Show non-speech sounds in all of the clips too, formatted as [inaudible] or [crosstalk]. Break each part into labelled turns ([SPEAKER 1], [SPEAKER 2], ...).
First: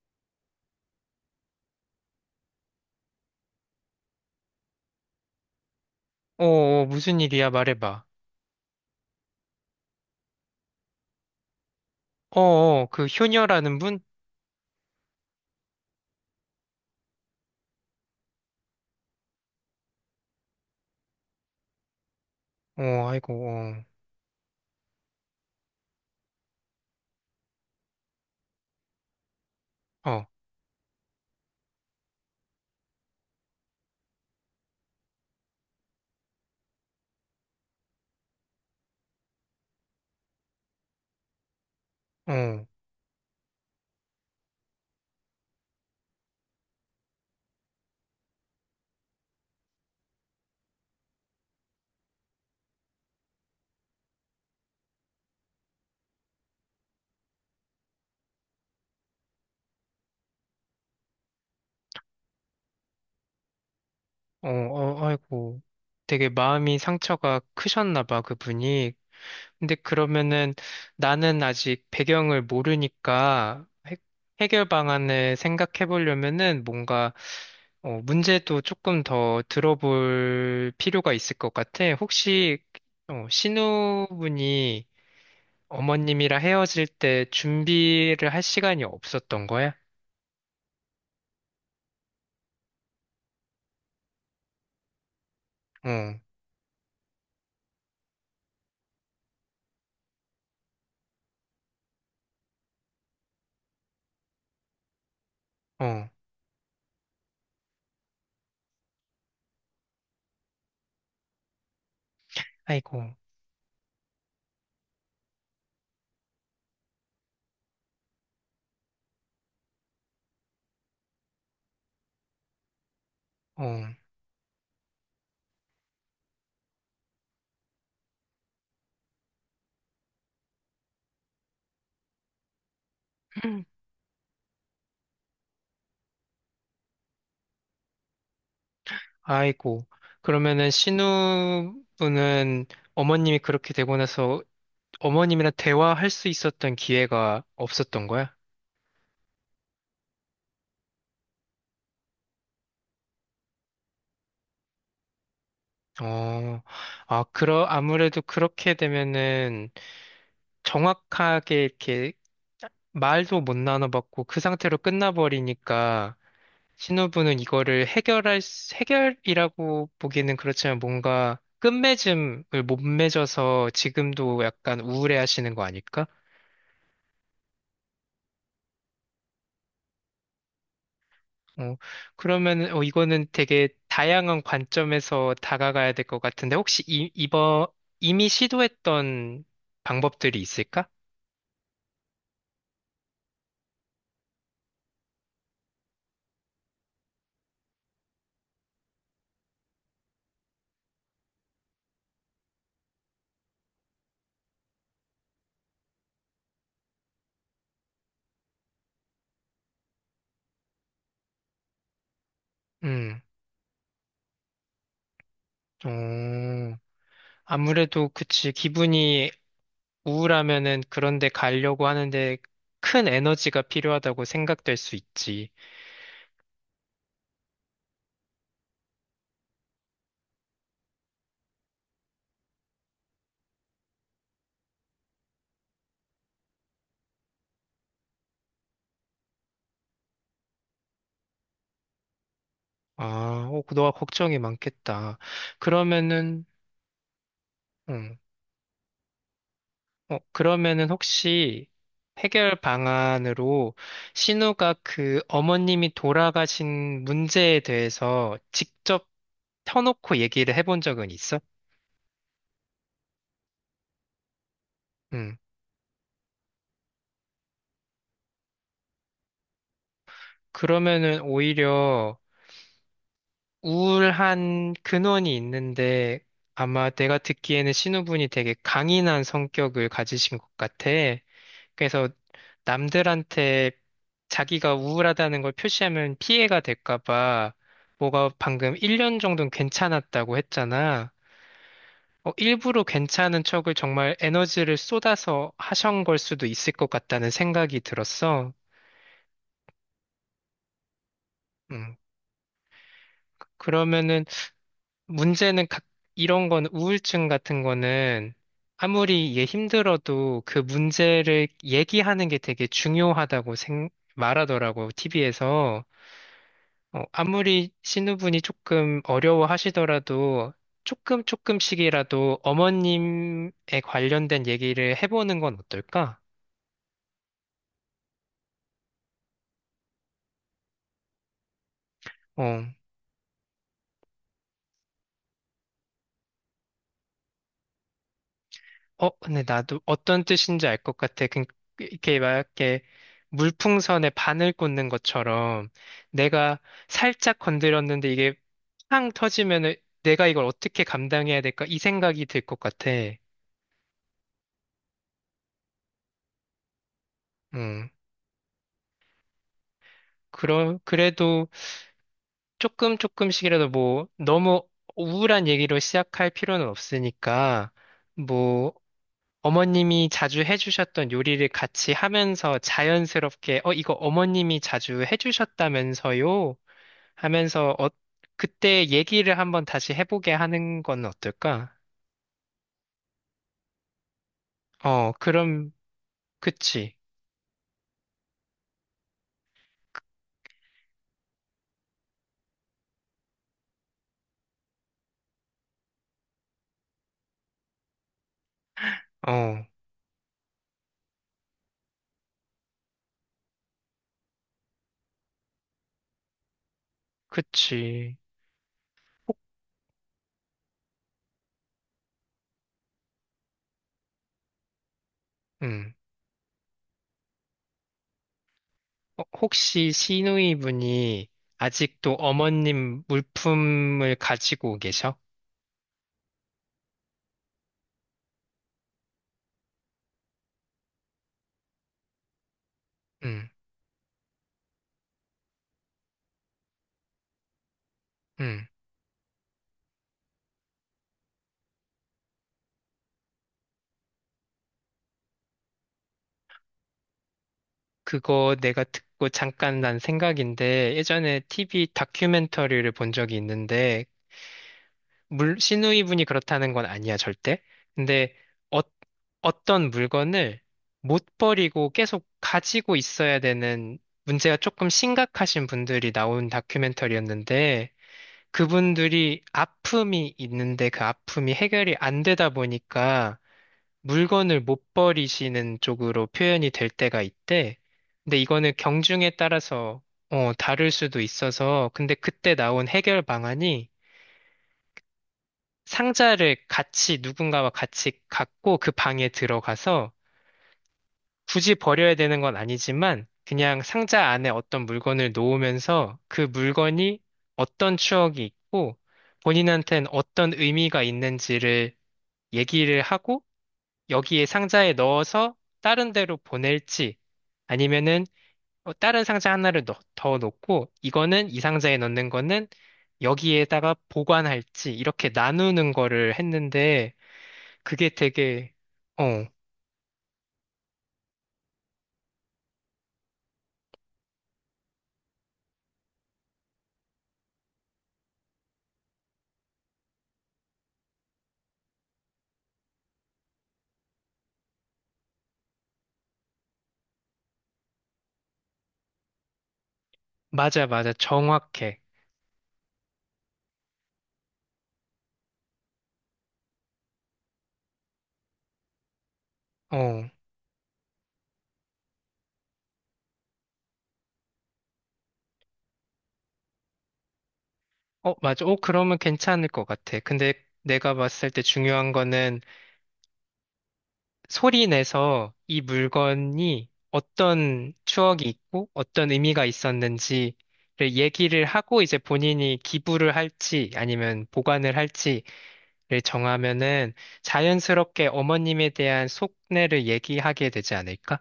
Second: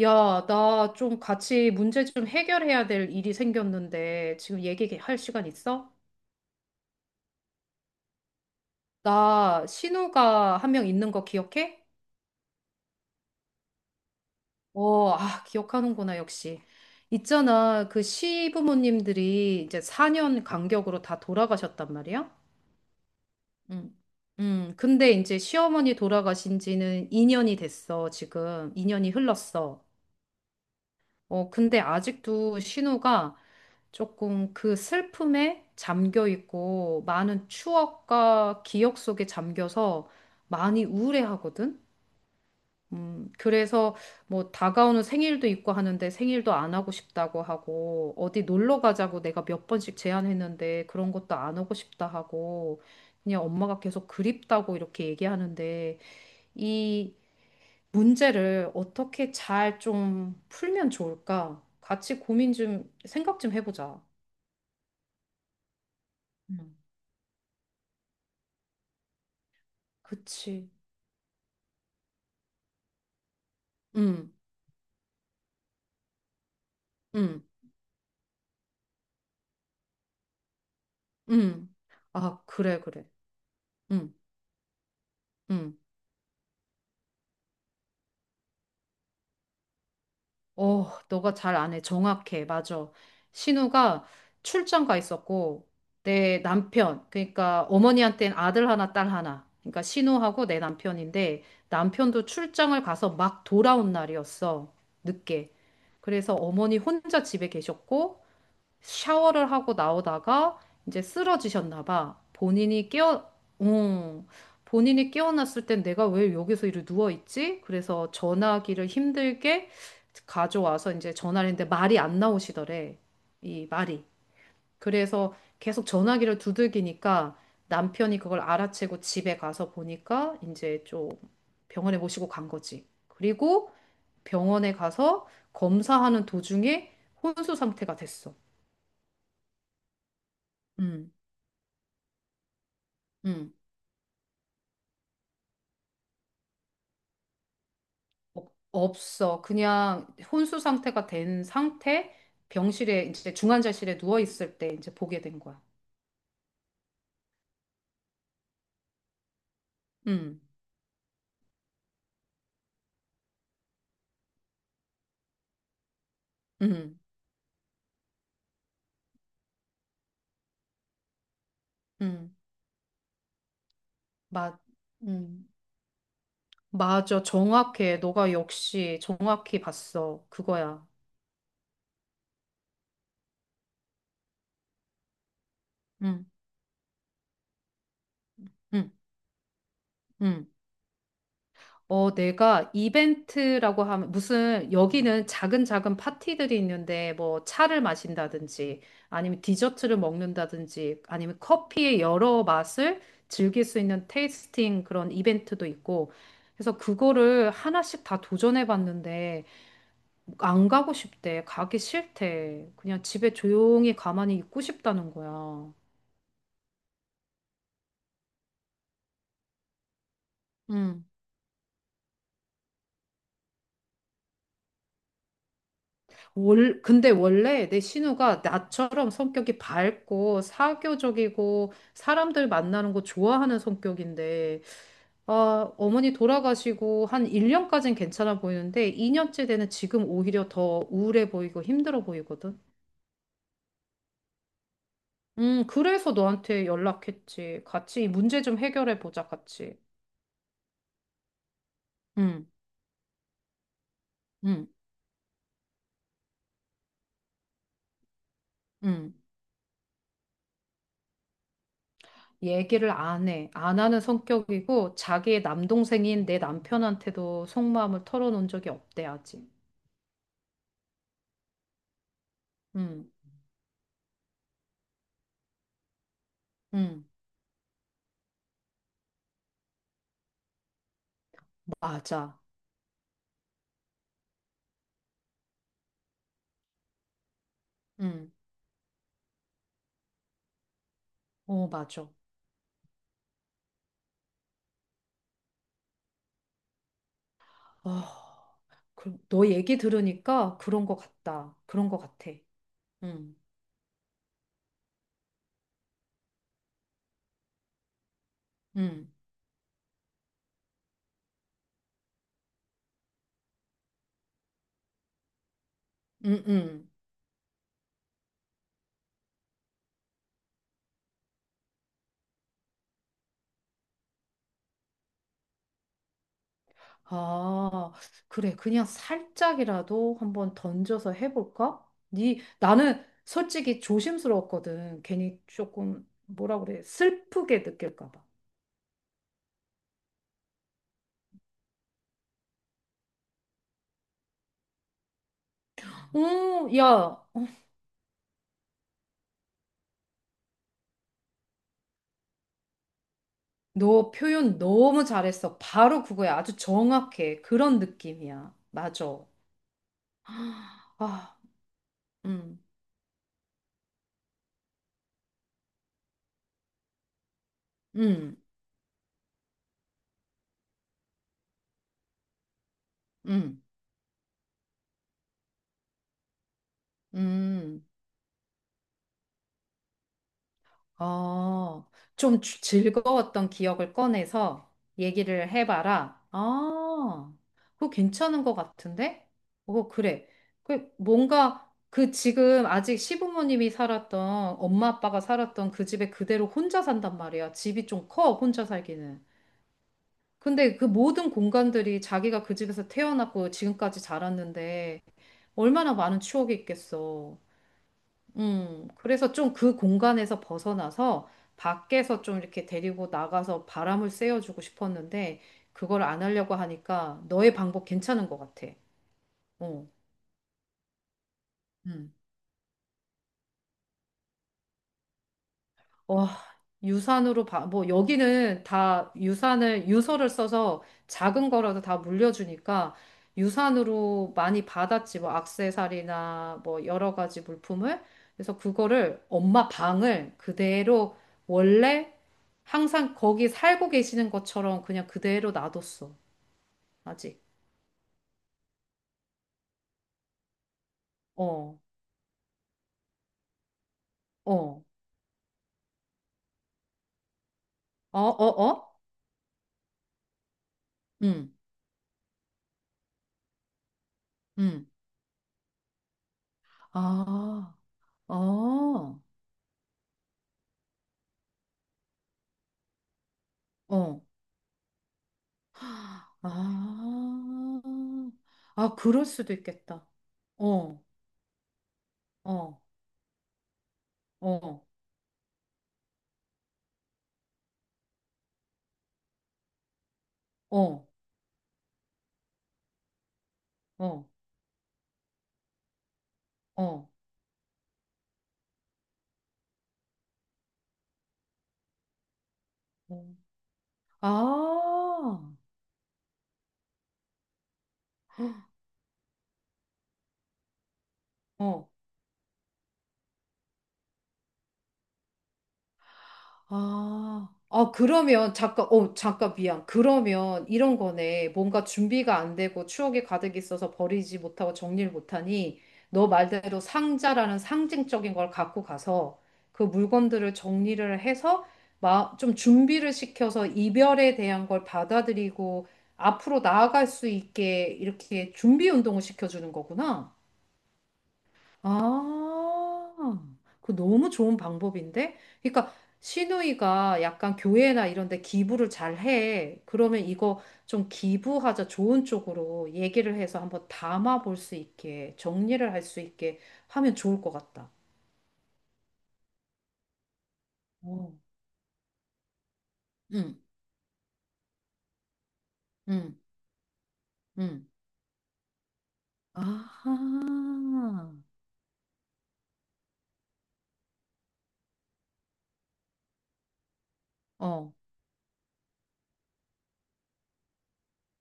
[SPEAKER 1] 야, 나 좀 같이 문제 좀 해결해야 될 일이 생겼는데 지금 얘기할 시간 있어?
[SPEAKER 2] 무슨 일이야? 말해봐.
[SPEAKER 1] 나 신우가 한 명 있는 거 기억해?
[SPEAKER 2] 그 효녀라는 분?
[SPEAKER 1] 어, 아, 기억하는구나, 역시. 있잖아, 그 시부모님들이 이제 4년 간격으로 다 돌아가셨단 말이야?
[SPEAKER 2] 어, 아이고, 어,
[SPEAKER 1] 응. 근데 이제 시어머니 돌아가신 지는 2년이 됐어, 지금. 2년이 흘렀어.
[SPEAKER 2] 어,
[SPEAKER 1] 근데 아직도 신우가 조금 그 슬픔에 잠겨 있고 많은 추억과 기억 속에 잠겨서 많이 우울해하거든.
[SPEAKER 2] 어,
[SPEAKER 1] 그래서 뭐 다가오는 생일도 있고 하는데 생일도 안 하고 싶다고 하고 어디 놀러 가자고 내가 몇 번씩 제안했는데 그런 것도 안 오고 싶다 하고 그냥 엄마가 계속 그립다고 이렇게 얘기하는데 이 문제를 어떻게 잘 좀 풀면 좋을까? 같이 고민 좀, 생각 좀 해보자.
[SPEAKER 2] 어, 어, 아이고. 되게
[SPEAKER 1] 음.
[SPEAKER 2] 마음이 상처가 크셨나 봐, 그분이. 근데 그러면은
[SPEAKER 1] 그치.
[SPEAKER 2] 나는 아직 배경을 모르니까
[SPEAKER 1] 응,
[SPEAKER 2] 해결 방안을 생각해 보려면은 뭔가
[SPEAKER 1] 응,
[SPEAKER 2] 문제도 조금 더 들어볼 필요가 있을 것
[SPEAKER 1] 응.
[SPEAKER 2] 같아.
[SPEAKER 1] 아,
[SPEAKER 2] 혹시
[SPEAKER 1] 그래, 그래.
[SPEAKER 2] 어,
[SPEAKER 1] 응,
[SPEAKER 2] 신우분이
[SPEAKER 1] 응.
[SPEAKER 2] 어머님이랑 헤어질 때 준비를 할 시간이 없었던 거야?
[SPEAKER 1] 어, 너가 잘 안 해. 정확해. 맞아. 신우가 출장 가 있었고,
[SPEAKER 2] 어,
[SPEAKER 1] 내 남편, 그러니까 어머니한테는 아들 하나, 딸 하나. 그러니까 신우하고 내 남편인데, 남편도 출장을 가서 막 돌아온 날이었어. 늦게.
[SPEAKER 2] 어,
[SPEAKER 1] 그래서 어머니 혼자 집에 계셨고, 샤워를 하고 나오다가 이제 쓰러지셨나 봐.
[SPEAKER 2] 아이고,
[SPEAKER 1] 어, 본인이 깨어났을 땐 내가 왜 여기서 이렇게 누워있지? 그래서 전화기를 힘들게 가져와서 이제 전화를 했는데 말이 안 나오시더래.
[SPEAKER 2] 어,
[SPEAKER 1] 이 말이. 그래서 계속 전화기를 두들기니까 남편이 그걸 알아채고 집에 가서 보니까 이제 좀 병원에 모시고 간 거지. 그리고
[SPEAKER 2] [clears throat]
[SPEAKER 1] 병원에 가서 검사하는 도중에 혼수 상태가 됐어.
[SPEAKER 2] 아이고. 그러면은
[SPEAKER 1] 음.
[SPEAKER 2] 신우분은 어머님이
[SPEAKER 1] 음,
[SPEAKER 2] 그렇게 되고 나서 어머님이랑 대화할 수 있었던 기회가 없었던 거야?
[SPEAKER 1] 없어. 그냥 혼수 상태가 된 상태, 병실에 이제 중환자실에 누워 있을 때 이제 보게 된 거야.
[SPEAKER 2] 어, 아무래도 그렇게 되면은
[SPEAKER 1] 음,
[SPEAKER 2] 정확하게 이렇게 말도 못 나눠봤고 그 상태로 끝나버리니까
[SPEAKER 1] 음,
[SPEAKER 2] 신호부는 이거를 해결이라고 보기는 그렇지만 뭔가
[SPEAKER 1] 음,
[SPEAKER 2] 끝맺음을 못 맺어서 지금도
[SPEAKER 1] 맞,
[SPEAKER 2] 약간 우울해
[SPEAKER 1] 음,
[SPEAKER 2] 하시는 거 아닐까?
[SPEAKER 1] 맞아. 정확해. 너가 역시 정확히 봤어. 그거야.
[SPEAKER 2] 어, 그러면, 어, 이거는 되게 다양한 관점에서 다가가야 될 것
[SPEAKER 1] 음,
[SPEAKER 2] 같은데, 혹시 이번, 이미
[SPEAKER 1] 음,
[SPEAKER 2] 시도했던 방법들이
[SPEAKER 1] 음.
[SPEAKER 2] 있을까?
[SPEAKER 1] 내가 이벤트라고 하면 무슨 여기는 작은 작은 파티들이 있는데 뭐 차를 마신다든지 아니면 디저트를 먹는다든지 아니면 커피의 여러 맛을 즐길 수 있는 테이스팅 그런 이벤트도 있고 그래서 그거를 하나씩 다 도전해 봤는데 안 가고 싶대. 가기 싫대. 그냥
[SPEAKER 2] 음,
[SPEAKER 1] 집에 조용히 가만히 있고 싶다는 거야.
[SPEAKER 2] 어, 아무래도 그치. 기분이 우울하면은 그런데 가려고 하는데 큰 에너지가 필요하다고 생각될 수 있지.
[SPEAKER 1] 근데 원래 내 신우가 나처럼 성격이 밝고 사교적이고 사람들 만나는 거 좋아하는 성격인데, 아, 어머니 돌아가시고 한 1년까진 괜찮아 보이는데 2년째 되는 지금 오히려 더 우울해 보이고 힘들어 보이거든.
[SPEAKER 2] 아, 어, 그 너가 걱정이 많겠다.
[SPEAKER 1] 그래서
[SPEAKER 2] 그러면은,
[SPEAKER 1] 너한테 연락했지. 같이 이
[SPEAKER 2] 음,
[SPEAKER 1] 문제 좀 해결해 보자, 같이.
[SPEAKER 2] 어, 그러면은 혹시 해결
[SPEAKER 1] 응
[SPEAKER 2] 방안으로 신우가
[SPEAKER 1] 응
[SPEAKER 2] 그 어머님이 돌아가신 문제에 대해서 직접
[SPEAKER 1] 응
[SPEAKER 2] 터놓고 얘기를 해본 적은 있어?
[SPEAKER 1] 얘기를 안 해. 안 하는 성격이고
[SPEAKER 2] 음,
[SPEAKER 1] 자기의 남동생인 내 남편한테도 속마음을 털어놓은 적이 없대, 아직.
[SPEAKER 2] 그러면은 오히려
[SPEAKER 1] 음,
[SPEAKER 2] 우울한 근원이 있는데 아마
[SPEAKER 1] 음,
[SPEAKER 2] 내가 듣기에는 신우분이 되게 강인한 성격을 가지신 것 같아. 그래서
[SPEAKER 1] 맞아.
[SPEAKER 2] 남들한테 자기가 우울하다는 걸 표시하면 피해가 될까 봐 뭐가
[SPEAKER 1] 음,
[SPEAKER 2] 방금 1년 정도는 괜찮았다고 했잖아.
[SPEAKER 1] 어, 맞아.
[SPEAKER 2] 어, 일부러 괜찮은 척을 정말 에너지를 쏟아서 하신 걸 수도 있을 것 같다는 생각이
[SPEAKER 1] 어,
[SPEAKER 2] 들었어.
[SPEAKER 1] 너 얘기 들으니까 그런 것 같다. 그런
[SPEAKER 2] 음,
[SPEAKER 1] 것 같아. 음,
[SPEAKER 2] 그러면은 문제는 이런 건 우울증 같은 거는
[SPEAKER 1] 음,
[SPEAKER 2] 아무리 얘 힘들어도 그 문제를 얘기하는 게 되게 중요하다고 말하더라고, TV에서.
[SPEAKER 1] 음, 음.
[SPEAKER 2] 아무리 신우분이 조금 어려워하시더라도 조금 조금씩이라도 어머님에 관련된 얘기를 해보는 건 어떨까?
[SPEAKER 1] 아, 그래. 그냥 살짝이라도 한번 던져서 해볼까?
[SPEAKER 2] 어.
[SPEAKER 1] 나는 솔직히 조심스러웠거든. 괜히 조금, 뭐라 그래. 슬프게 느낄까 봐.
[SPEAKER 2] 어, 근데 나도 어떤 뜻인지 알 것 같아. 그, 이렇게 막 이렇게 물풍선에 바늘 꽂는 것처럼 내가
[SPEAKER 1] 오, 야,
[SPEAKER 2] 살짝
[SPEAKER 1] 어,
[SPEAKER 2] 건드렸는데 이게 팡 터지면은 내가 이걸 어떻게 감당해야 될까? 이 생각이 들 것 같아.
[SPEAKER 1] 너 표현 너무 잘했어. 바로 그거야. 아주 정확해. 그런
[SPEAKER 2] 음.
[SPEAKER 1] 느낌이야. 맞아.
[SPEAKER 2] 그럼,
[SPEAKER 1] 아,
[SPEAKER 2] 그래도
[SPEAKER 1] 음,
[SPEAKER 2] 조금 조금씩이라도 뭐 너무 우울한 얘기로 시작할 필요는 없으니까
[SPEAKER 1] 음,
[SPEAKER 2] 뭐 어머님이 자주 해주셨던 요리를 같이 하면서 자연스럽게,
[SPEAKER 1] 음,
[SPEAKER 2] 어, 이거 어머님이 자주 해주셨다면서요? 하면서,
[SPEAKER 1] 음.
[SPEAKER 2] 어, 그때 얘기를 한번 다시 해보게 하는 건 어떨까?
[SPEAKER 1] 어, 좀 즐거웠던 기억을 꺼내서
[SPEAKER 2] 어,
[SPEAKER 1] 얘기를
[SPEAKER 2] 그럼,
[SPEAKER 1] 해봐라.
[SPEAKER 2] 그치.
[SPEAKER 1] 아, 그거 괜찮은 것 같은데? 어, 그래. 그 뭔가 그 지금 아직 시부모님이 살았던 엄마 아빠가 살았던 그 집에 그대로 혼자 산단 말이야. 집이 좀 커, 혼자 살기는.
[SPEAKER 2] 어,
[SPEAKER 1] 근데 그 모든 공간들이 자기가 그 집에서 태어났고 지금까지 자랐는데 얼마나 많은 추억이 있겠어.
[SPEAKER 2] 그치.
[SPEAKER 1] 그래서
[SPEAKER 2] 혹,
[SPEAKER 1] 좀 그 공간에서 벗어나서 밖에서 좀 이렇게 데리고 나가서 바람을 쐬어주고 싶었는데
[SPEAKER 2] 음.
[SPEAKER 1] 그걸 안 하려고 하니까 너의 방법 괜찮은 것 같아.
[SPEAKER 2] 어,
[SPEAKER 1] 어,
[SPEAKER 2] 혹시 시누이분이
[SPEAKER 1] 음.
[SPEAKER 2] 아직도 어머님 물품을 가지고 계셔?
[SPEAKER 1] 와, 유산으로 봐, 뭐, 여기는 다 유서를 써서 작은 거라도 다 물려주니까
[SPEAKER 2] 음,
[SPEAKER 1] 유산으로 많이 받았지, 뭐, 악세사리나 뭐, 여러 가지 물품을. 그래서
[SPEAKER 2] 음.
[SPEAKER 1] 그거를 엄마 방을 그대로 원래 항상 거기 살고 계시는 것처럼 그냥 그대로 놔뒀어, 아직.
[SPEAKER 2] 그거 내가 듣고 잠깐 난 생각인데 예전에
[SPEAKER 1] 어,
[SPEAKER 2] TV 다큐멘터리를 본 적이 있는데
[SPEAKER 1] 어,
[SPEAKER 2] 물 시누이 분이 그렇다는 건 아니야 절대.
[SPEAKER 1] 어,
[SPEAKER 2] 근데
[SPEAKER 1] 어,
[SPEAKER 2] 어,
[SPEAKER 1] 어?
[SPEAKER 2] 어떤 물건을 못
[SPEAKER 1] 응,
[SPEAKER 2] 버리고 계속 가지고 있어야 되는 문제가
[SPEAKER 1] 응.
[SPEAKER 2] 조금 심각하신 분들이 나온
[SPEAKER 1] 아,
[SPEAKER 2] 다큐멘터리였는데
[SPEAKER 1] 어,
[SPEAKER 2] 그분들이 아픔이 있는데 그 아픔이 해결이 안 되다 보니까
[SPEAKER 1] 어.
[SPEAKER 2] 물건을 못 버리시는 쪽으로 표현이 될 때가 있대.
[SPEAKER 1] 아,
[SPEAKER 2] 근데 이거는
[SPEAKER 1] 아, 그럴
[SPEAKER 2] 경중에
[SPEAKER 1] 수도
[SPEAKER 2] 따라서
[SPEAKER 1] 있겠다.
[SPEAKER 2] 어, 다를
[SPEAKER 1] 어,
[SPEAKER 2] 수도 있어서 근데 그때
[SPEAKER 1] 어,
[SPEAKER 2] 나온 해결 방안이
[SPEAKER 1] 어,
[SPEAKER 2] 상자를 같이 누군가와 같이 갖고 그 방에 들어가서
[SPEAKER 1] 어,
[SPEAKER 2] 굳이 버려야 되는 건 아니지만 그냥
[SPEAKER 1] 어,
[SPEAKER 2] 상자 안에 어떤 물건을 놓으면서 그
[SPEAKER 1] 어,
[SPEAKER 2] 물건이 어떤 추억이 있고 본인한테는 어떤 의미가 있는지를 얘기를
[SPEAKER 1] 어.
[SPEAKER 2] 하고 여기에 상자에
[SPEAKER 1] 아,
[SPEAKER 2] 넣어서 다른 데로 보낼지 아니면은 어, 다른 상자 하나를 더 넣고 이거는 이
[SPEAKER 1] 어,
[SPEAKER 2] 상자에 넣는 거는 여기에다가 보관할지 이렇게 나누는 거를 했는데
[SPEAKER 1] 아, 아,
[SPEAKER 2] 그게
[SPEAKER 1] 그러면,
[SPEAKER 2] 되게
[SPEAKER 1] 잠깐, 어,
[SPEAKER 2] 어
[SPEAKER 1] 잠깐, 미안. 그러면 이런 거네. 뭔가 준비가 안 되고 추억이 가득 있어서 버리지 못하고 정리를 못하니, 너 말대로 상자라는 상징적인 걸 갖고 가서 그 물건들을 정리를 해서 좀 준비를 시켜서 이별에 대한 걸 받아들이고 앞으로 나아갈 수 있게 이렇게 준비 운동을 시켜주는 거구나.
[SPEAKER 2] 맞아 맞아 정확해
[SPEAKER 1] 아, 그 너무 좋은 방법인데? 그러니까 시누이가 약간 교회나 이런 데 기부를 잘 해.
[SPEAKER 2] 어
[SPEAKER 1] 그러면 이거 좀 기부하자 좋은 쪽으로 얘기를 해서 한번 담아 볼 수 있게, 정리를 할 수 있게 하면 좋을 것 같다.
[SPEAKER 2] 어 맞아 어 그러면 괜찮을 것 같아 근데 내가
[SPEAKER 1] 어.
[SPEAKER 2] 봤을 때 중요한 거는
[SPEAKER 1] 응,
[SPEAKER 2] 소리 내서 이
[SPEAKER 1] 응,
[SPEAKER 2] 물건이
[SPEAKER 1] 응.
[SPEAKER 2] 어떤 추억이 있고 어떤 의미가 있었는지를
[SPEAKER 1] 아,
[SPEAKER 2] 얘기를 하고 이제 본인이 기부를 할지 아니면 보관을 할지를 정하면은
[SPEAKER 1] 어.
[SPEAKER 2] 자연스럽게 어머님에 대한 속내를 얘기하게 되지 않을까?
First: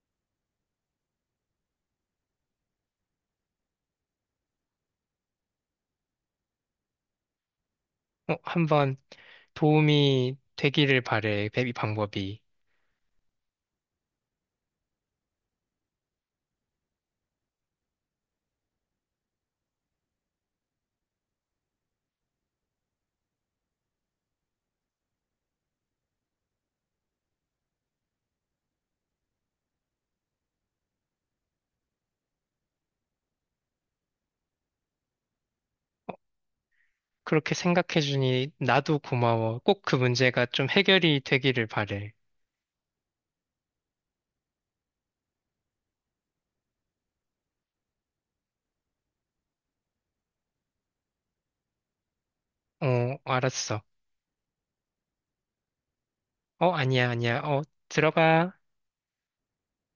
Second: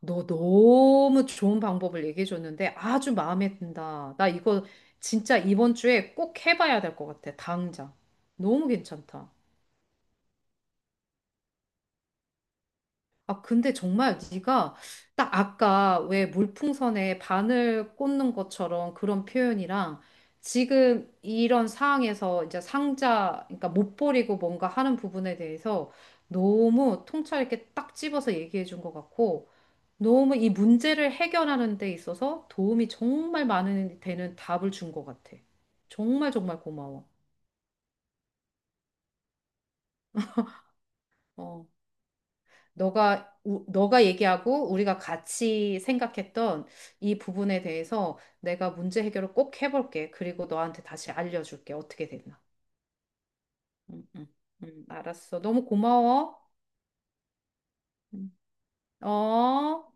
[SPEAKER 1] 너 너무 좋은 방법을 얘기해 줬는데 아주 마음에 든다. 나 이거 진짜 이번 주에 꼭 해봐야 될 것 같아. 당장.
[SPEAKER 2] 어,
[SPEAKER 1] 너무
[SPEAKER 2] 한번
[SPEAKER 1] 괜찮다.
[SPEAKER 2] 도움이 되기를 바래, 베비 방법이.
[SPEAKER 1] 아, 근데 정말 네가 딱 아까 왜 물풍선에 바늘 꽂는 것처럼 그런 표현이랑 지금 이런 상황에서 이제 상자, 그러니까 못 버리고 뭔가 하는 부분에 대해서 너무 통찰 있게 딱 집어서 얘기해 준 것 같고 너무 이 문제를 해결하는 데 있어서 도움이 정말 많은 되는 답을 준 것 같아. 정말 정말 고마워.
[SPEAKER 2] 그렇게 생각해주니 나도 고마워. 꼭 그 문제가 좀 해결이 되기를
[SPEAKER 1] 어,
[SPEAKER 2] 바래.
[SPEAKER 1] 너가 얘기하고 우리가 같이 생각했던 이 부분에 대해서 내가 문제 해결을 꼭 해볼게. 그리고 너한테 다시 알려줄게. 어떻게 됐나?
[SPEAKER 2] 어, 알았어.
[SPEAKER 1] 응, 응, 응, 알았어. 너무 고마워.
[SPEAKER 2] 어, 아니야, 아니야. 어,
[SPEAKER 1] 응.
[SPEAKER 2] 들어가.
[SPEAKER 1] 어.